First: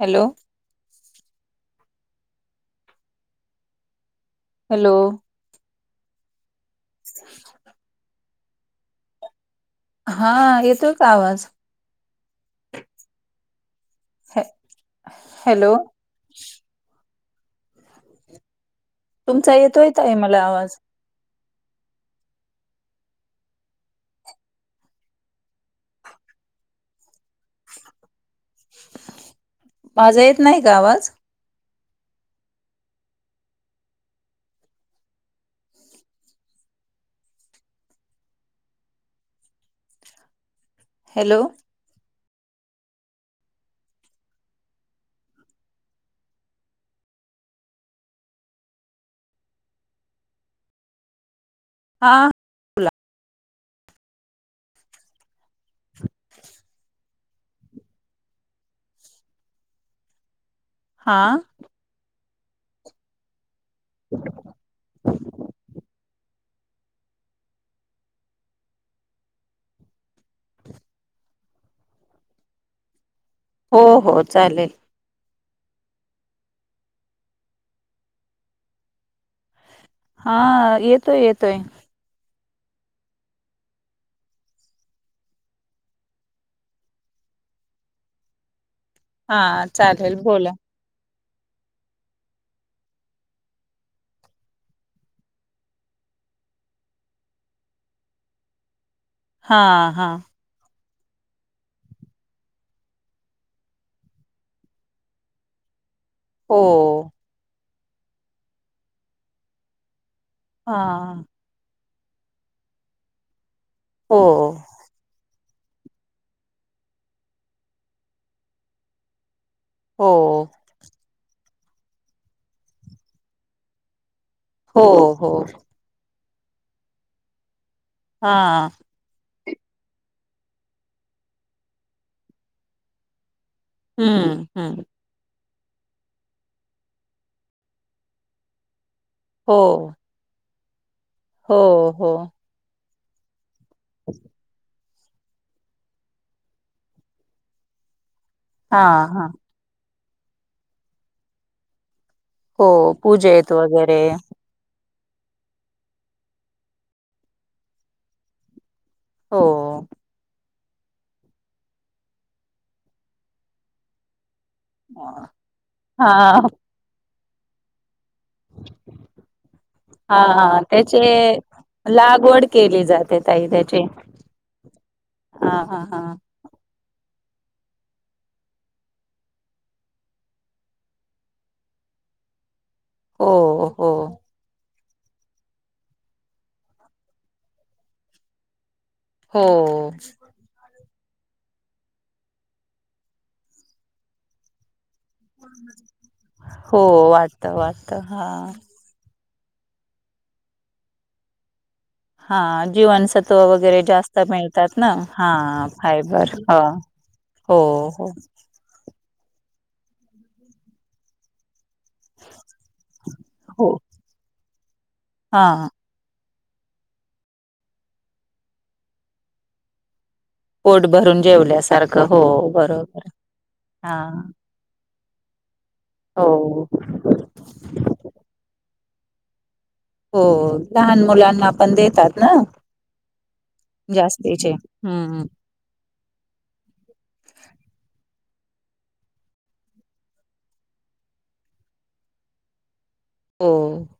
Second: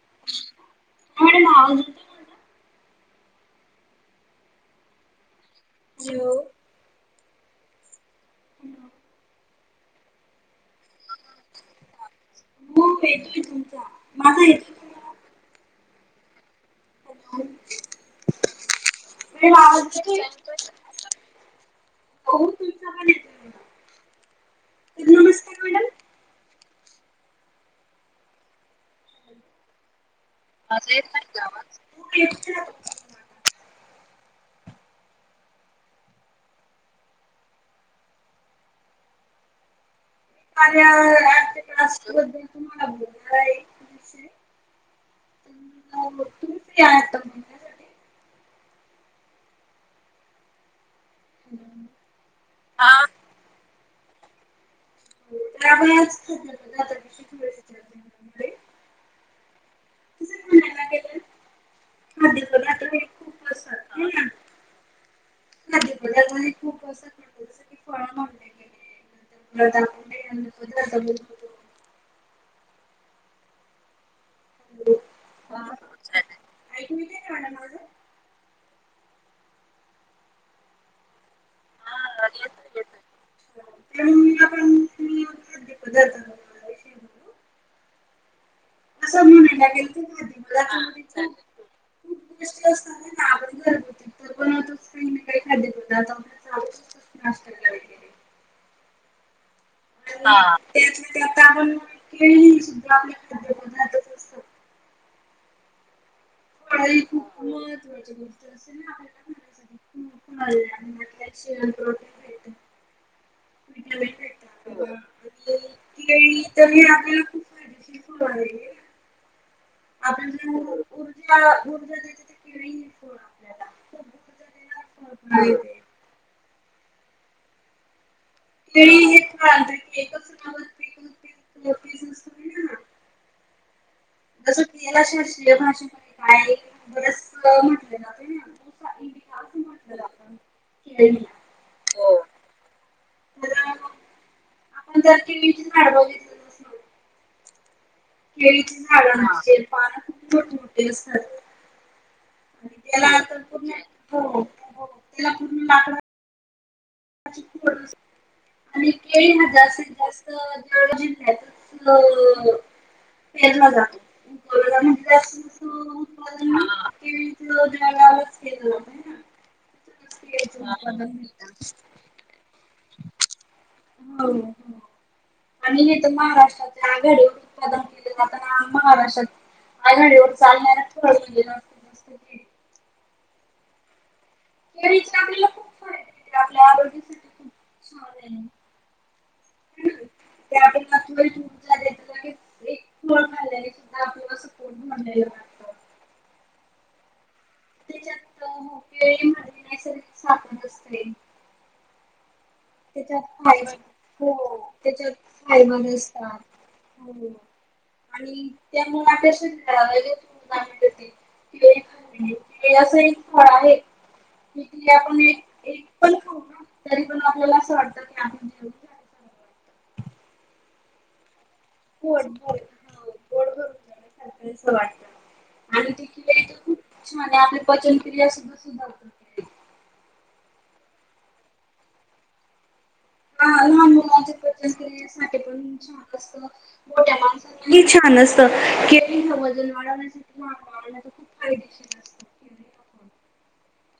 Hello अवड मावदुध hello जऊ स... हा येतोय का आवाज... खुप येतोय तुमचा ह माझा येतोय तुला... हॅलो... तुमचा म... येतोय ताई मला आवाज हो तु तर नमस्कार मॅडम.... माझं य... अस येत नाही गवा.... अ..... हॅलो..... शध्या मभे तू...., हा... हा त्यामुळे थोडे त हा खदीपड हे खूप असत खदीपड पण खूप असंत जस क फळ [unintelligible] हो हो चालेल... ह म्ह माझं.... हा येतोय येतोय.... ेत... पदार्थ विषय ब असं हा म्हणाय लागेल चालेल बोला म चांग... खूप गोष्टी असतना ना आपण घरगुती तर.... काही ना काही खाद नाला वगैरे... हा हा..... त्यात त्यात आपण केळी सुद्धा आपले खाद्य पदार्थच असतात.... हो पाई खूप महत्त्वाची गोष्ट असेल ना आपल्याला हा कयसाठी... हटल्याोटीळत.... हो तर आपल्याला खूप फायदेशीर सुर आहे... हो आपल्या ज ऊर्जा ऊर्जा दची आपल्याला खू हो हो... हा हेच.... हम्म हम्म... भाष काय बरच म्हटले न.... हो.... ह हो हो... ह.... हो.... आपण जर टी व्ही अडवाव घलं... केळीचे हा झाड हा पानं खूप मोठे मोठे असतात... हो आणि त्याला तर पूजेत पूर्ण वगैरे हो त्याला पूर्ण लाकड.... आणि केळी हो ह जास्तीत जास्त जिल्ह्यातच केरला जातो.... उगवला म्हणजे जास्तीत हा हो केळीचं हा त्याचे उत्पादन घेतात. लागवड केली जाते तई त्याची हो हो. हा हा हा आघाडी उत्पादन केले जात महाराष्ट्रात अ सास् [inaudible] हो हो तरी आपल्याला खूप फायदा आपल्या आरोग्यासाठी खूप छान आहे. हो ा आपल्याला [unintelligible] [unintelligible] हो वाट त्याच्यात होपीळी म नैसर्गिक साप असते हा जीवनसत्व त्याच्यातई वगैरे जास्त हो मिळतात ना त्याच्यात हा साईमान फायबर असतात ह हो आणि त्यामुळेल्या [unintelligible] के केळी असं एक फळ हो आहे तिथे आपण एक हा एक पण तरी पण आपल्याला असं वाटतं की आपण जेवयच पोट भरून जेवल्यासारखं हो पोट भर पोट बरोबर भरून हा. झाल्यासारखं असं वाटतं आणि देखील हो तर खूप छान आहे आपली पचनक्रिया सुद्धा सुधारते. हो लहान मुलांना पण देतात ना. हा लहान मुलाचे जास्तीचे हम्म पचनक्रियेसाठी पण छान मोठ्या माणसासाठी ही छान असत ते वजन वाढवण्यासाठी खूप फायदेशीर असतात. हो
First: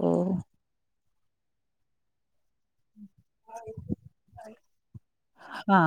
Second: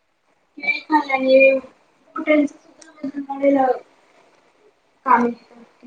हो [unintelligible] काम हा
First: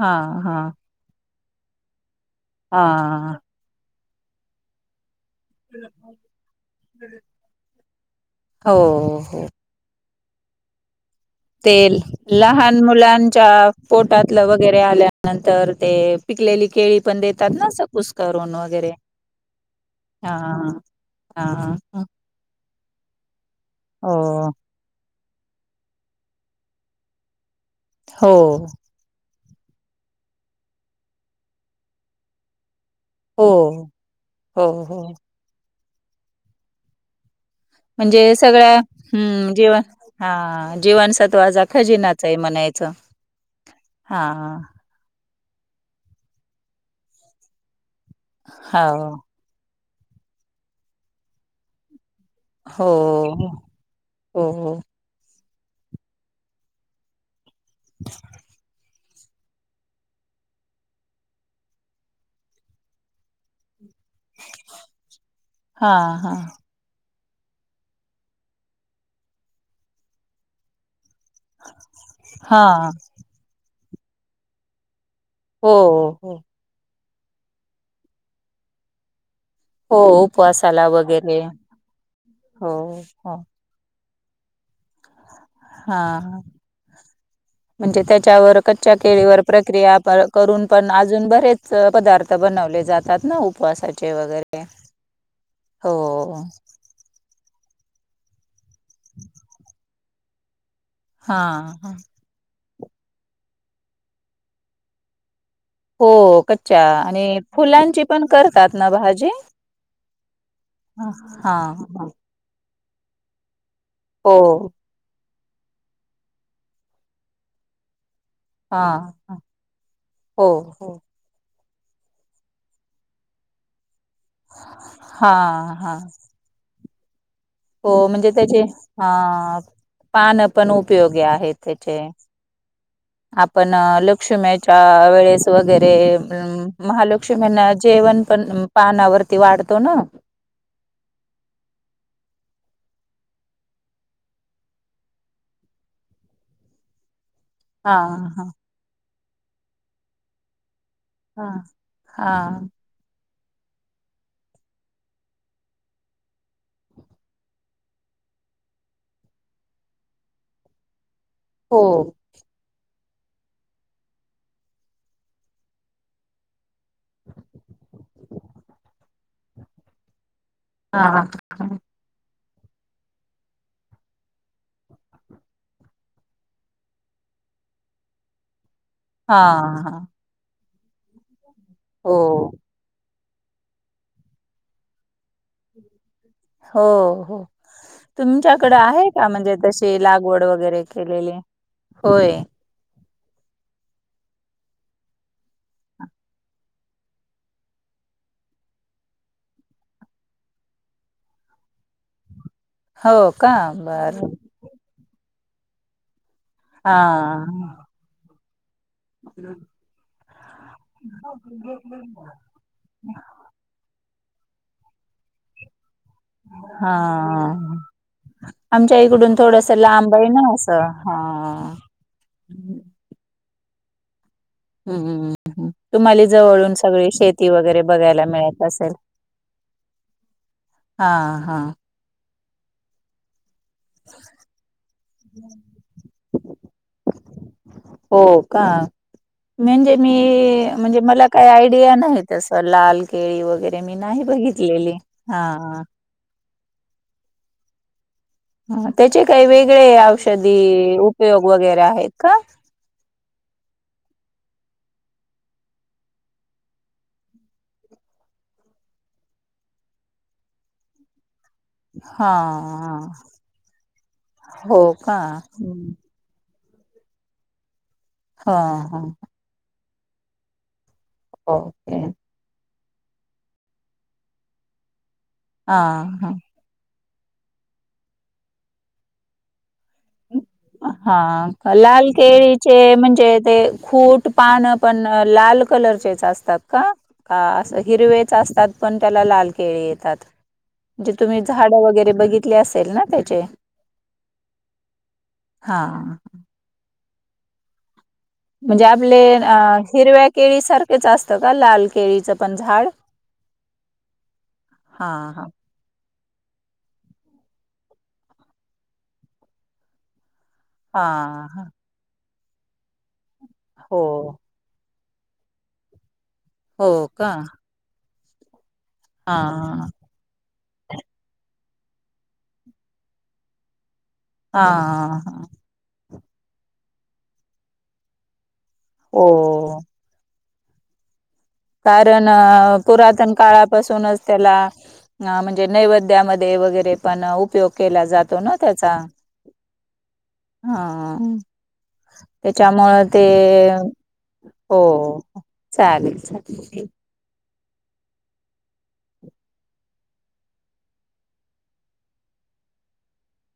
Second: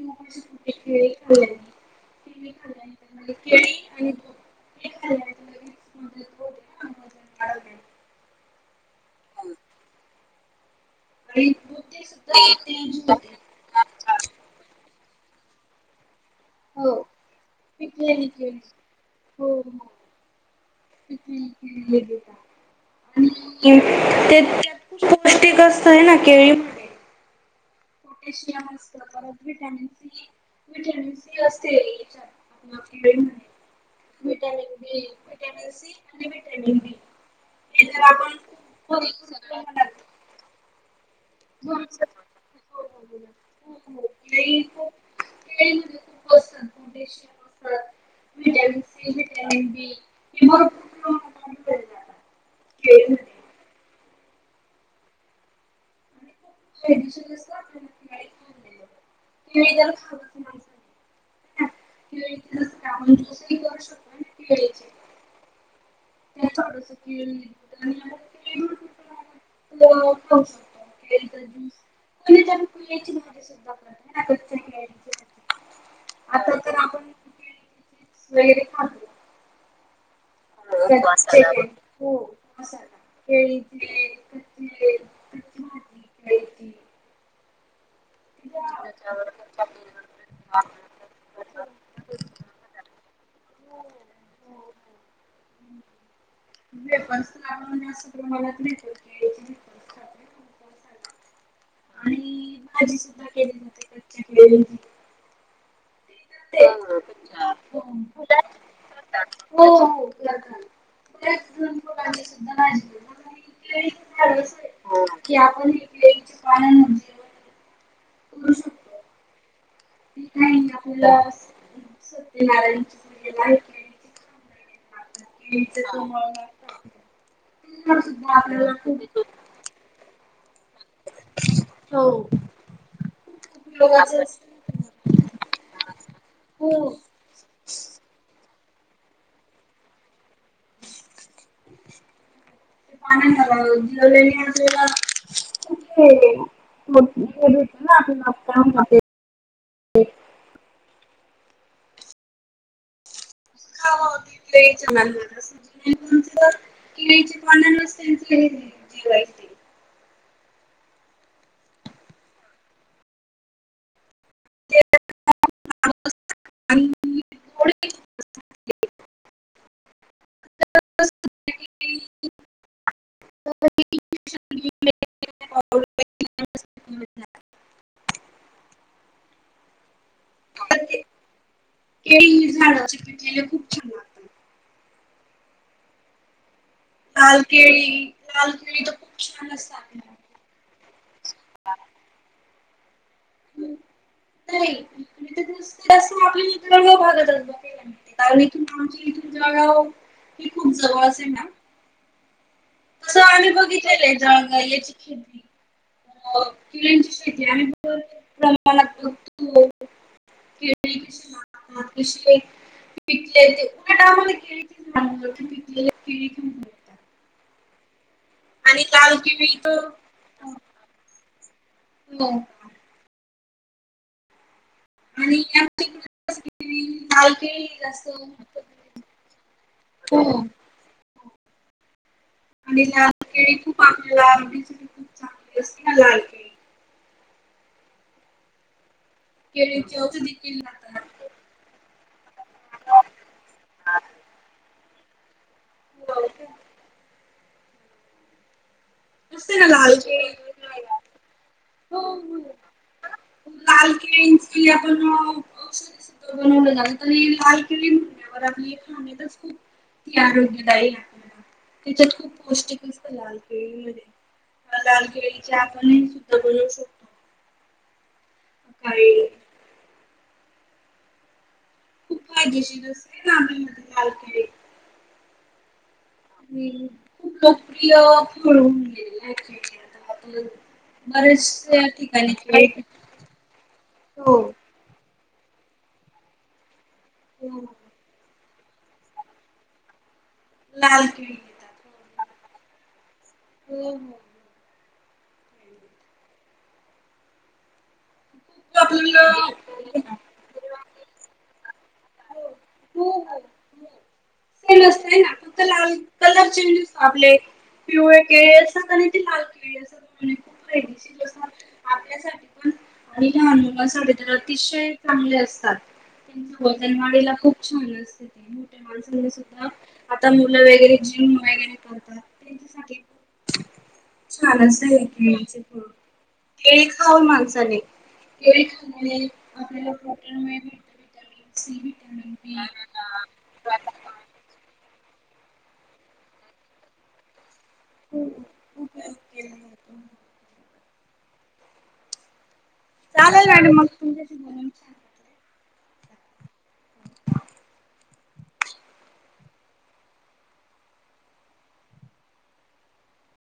हा हा हे कुणी हा केळी आणि तूप वाढवण्यात. हो हो. आणि ते दूध सुद्धा लहान तेज होते. मुलांच्या पोटातलं वगैरे आल्यानंतर ते पिकलेली केळी हो पण देतात ना असं पिकलेली कुसकरून केळी वगैरे हो हो हा हा पिकलेली केळी हो देतात ते त्यांना पौष्टिक असतय ना केळीमधे हो पोटॅशियम असतं व्हिटामिन सी वीटॅमिन सी असते व्हिटॅमिन हो हो हो बी, व्हिटॅमिन सी आणि व्हिटॅमिन डी हे जर म्हणजे आपण सगळ्यां भरपूर हुं जीवन प्रमाणात हा जीवनसत्त्व तो आज हा हो खजिनाचा आहे म्हणायचं हो बोला. हो हा. केळी [unintelligible] हो [unintelligible] हो केळीमध्ये हो. [unintelligible] केळी नसत आपण ज्यूस ही करू शकतो ना केळीचे हा हा केळी फ्रूट ज्युस पितो ना आपण फ्रुट ज्यूस केळीचा ज्यूस कोणी हा कोणी केळीची भाजीसुद्धा करतात कच्च्या केळीची हो हो हो आता तर [unintelligible] हो उपवासाला हो वगैरे उपवासाला हो पण हो केळीचे कच्चे कच्ची हा भाजी ह केळीची म्हणजे त्याच्यावर कच्च्या त्याच्यावर केळीवर प्रक्रिया त्यांच्या करून पण अजून बरेच पदार्थ बनवले जातात. ना उपवासाचे वगैरे हो का पण असं मला तर येतो हा हा आणि भाजी सुद्धा केली जाते कच्च्या केळीची हो कच्च्या आणि फुलांची पण हो त्यात करतात ना भाजी दोन हा हा. प्रकारची सुद्धा भाजी करतात आणि हो की आपण ही केळीच्या पानावर जेवण हा हा हो हो आपण सत्यनारायणाच्या वेळेला केळीची खांब हा केळीचं हा कमळ लागतात हो ते म्हणजे सुद्धा त्याचे आपल्याला खूप ह पानं पण उप योगी आहेत त्याचे आपण उपयोगाच लक्ष्म्याच्या असतं वेळेस वगैरे हो महालक्ष्यूम्या ना जेवण पण पानावरती वाढतो ना. पानांवर जेवल्याने आपल्याला हा हा के [unintelligible] हा हा हा घेतलं चनल मला त कळीचे पस त्यांचे जेवायचे हो ते आणि थ हा हा हा आ ते हो केळी झाडाचे पिठलेले खूप छानात हो लाल हो केळी लाल तुमच्याकडें केळी तर आहे खूप का छान म्हणजे असतात तशी आपल्याला. लागवड वगैरे केलेले होय हम्म नाही आप भागतला कार आ तुम गा हे खूप जवळ अस आहे ना तसं हो आम्ही का बघितलेलंय बर जाळगा याची खिडी हा किळ्यांची शती आला त ि क क पिकले टामा ां प हा आणि आमच्या लाल इकडून केळी थोडस तर लांब आहे ना हो असं हा [inaudible] हम्म आणि हम्म हम्म आमच्या तुम्हाला जवळून इकडे सगळी लाल शेती केळी वगैरे जास्त बघायला मिळत असेल हो हा हा आणि लाल केळी खूप आपल्याला आरडीच खूप चांगली असते ना लाल केळी हो का म्हणजे केळीची मी औषधी केली म्हणजे जातात. मला काही आयडिया नाही तस लाल केळी वगैरे मी नाही बघितलेली हा हो ह त्याचे काही असते ना लाल वेगळे केळी औषधी उपयोग वगैर हो हो लाल केळींचे आपण औषध बनवलं ऐकले म्हणवर आपली खाच खूप त आरोग्यदायी आपल्याला त्याच्यात हां खूप पौष्टिक हां असतं लालकिळीमध्येध्ये हो का? लालकिळीचे आपण हं. बोलकत हा हा ह. ह. खूप फायदेशीर असते गम्यामध्ये लालकडे हा. आणि खूप लोकप्रिय फळू म्हन गले आहेत आ. हा लाल केळीचे म्हणजे ते खूट हो पान पण लाल कलरचेच असतात का हो अस हिरवे असतात पण त्याला लाल केळी येतात लाल म्हणे केळी तुम्ही झाड वगैरे बघितली असेल ना त्या हम् हम. हा ह. म्हणजे आपले आपल्याला हिरव्या केळी सारखेच असतं का लाल केळीच पण झाड हो हो सेम हा असतय ना हा. फक्त लाल कलर चेंजेस लाबले पिवळे केळी अस का नाही ते लाल केळी अस. हा ह. ण आणि लहान मुलांसाठी तर अतिशय चांगले असतात. त्यां हो का? वजनवाडीला खूप छान असते ते मोठ्या माणसांनी सुद्धा हां, आता मी आप वगैरे जिम वगैरे करतातच्या छान अस आहे हां, हां. खळचे फ केळे खाव माणसाने क हो. आपले आपले [unintelligible] आ पुरातन काळापासूनच त्याला आ मणजे नैवेद्यामध्ये वे गेरे पण उपयोग केला खूप जातो ना त्याचा उपयोग केला जातो. हा आ. त्याच्यामुळ ते चालेल मॅडम मग तुमच्याशी बोलून हो छान वाटलं. चालेल चालेल.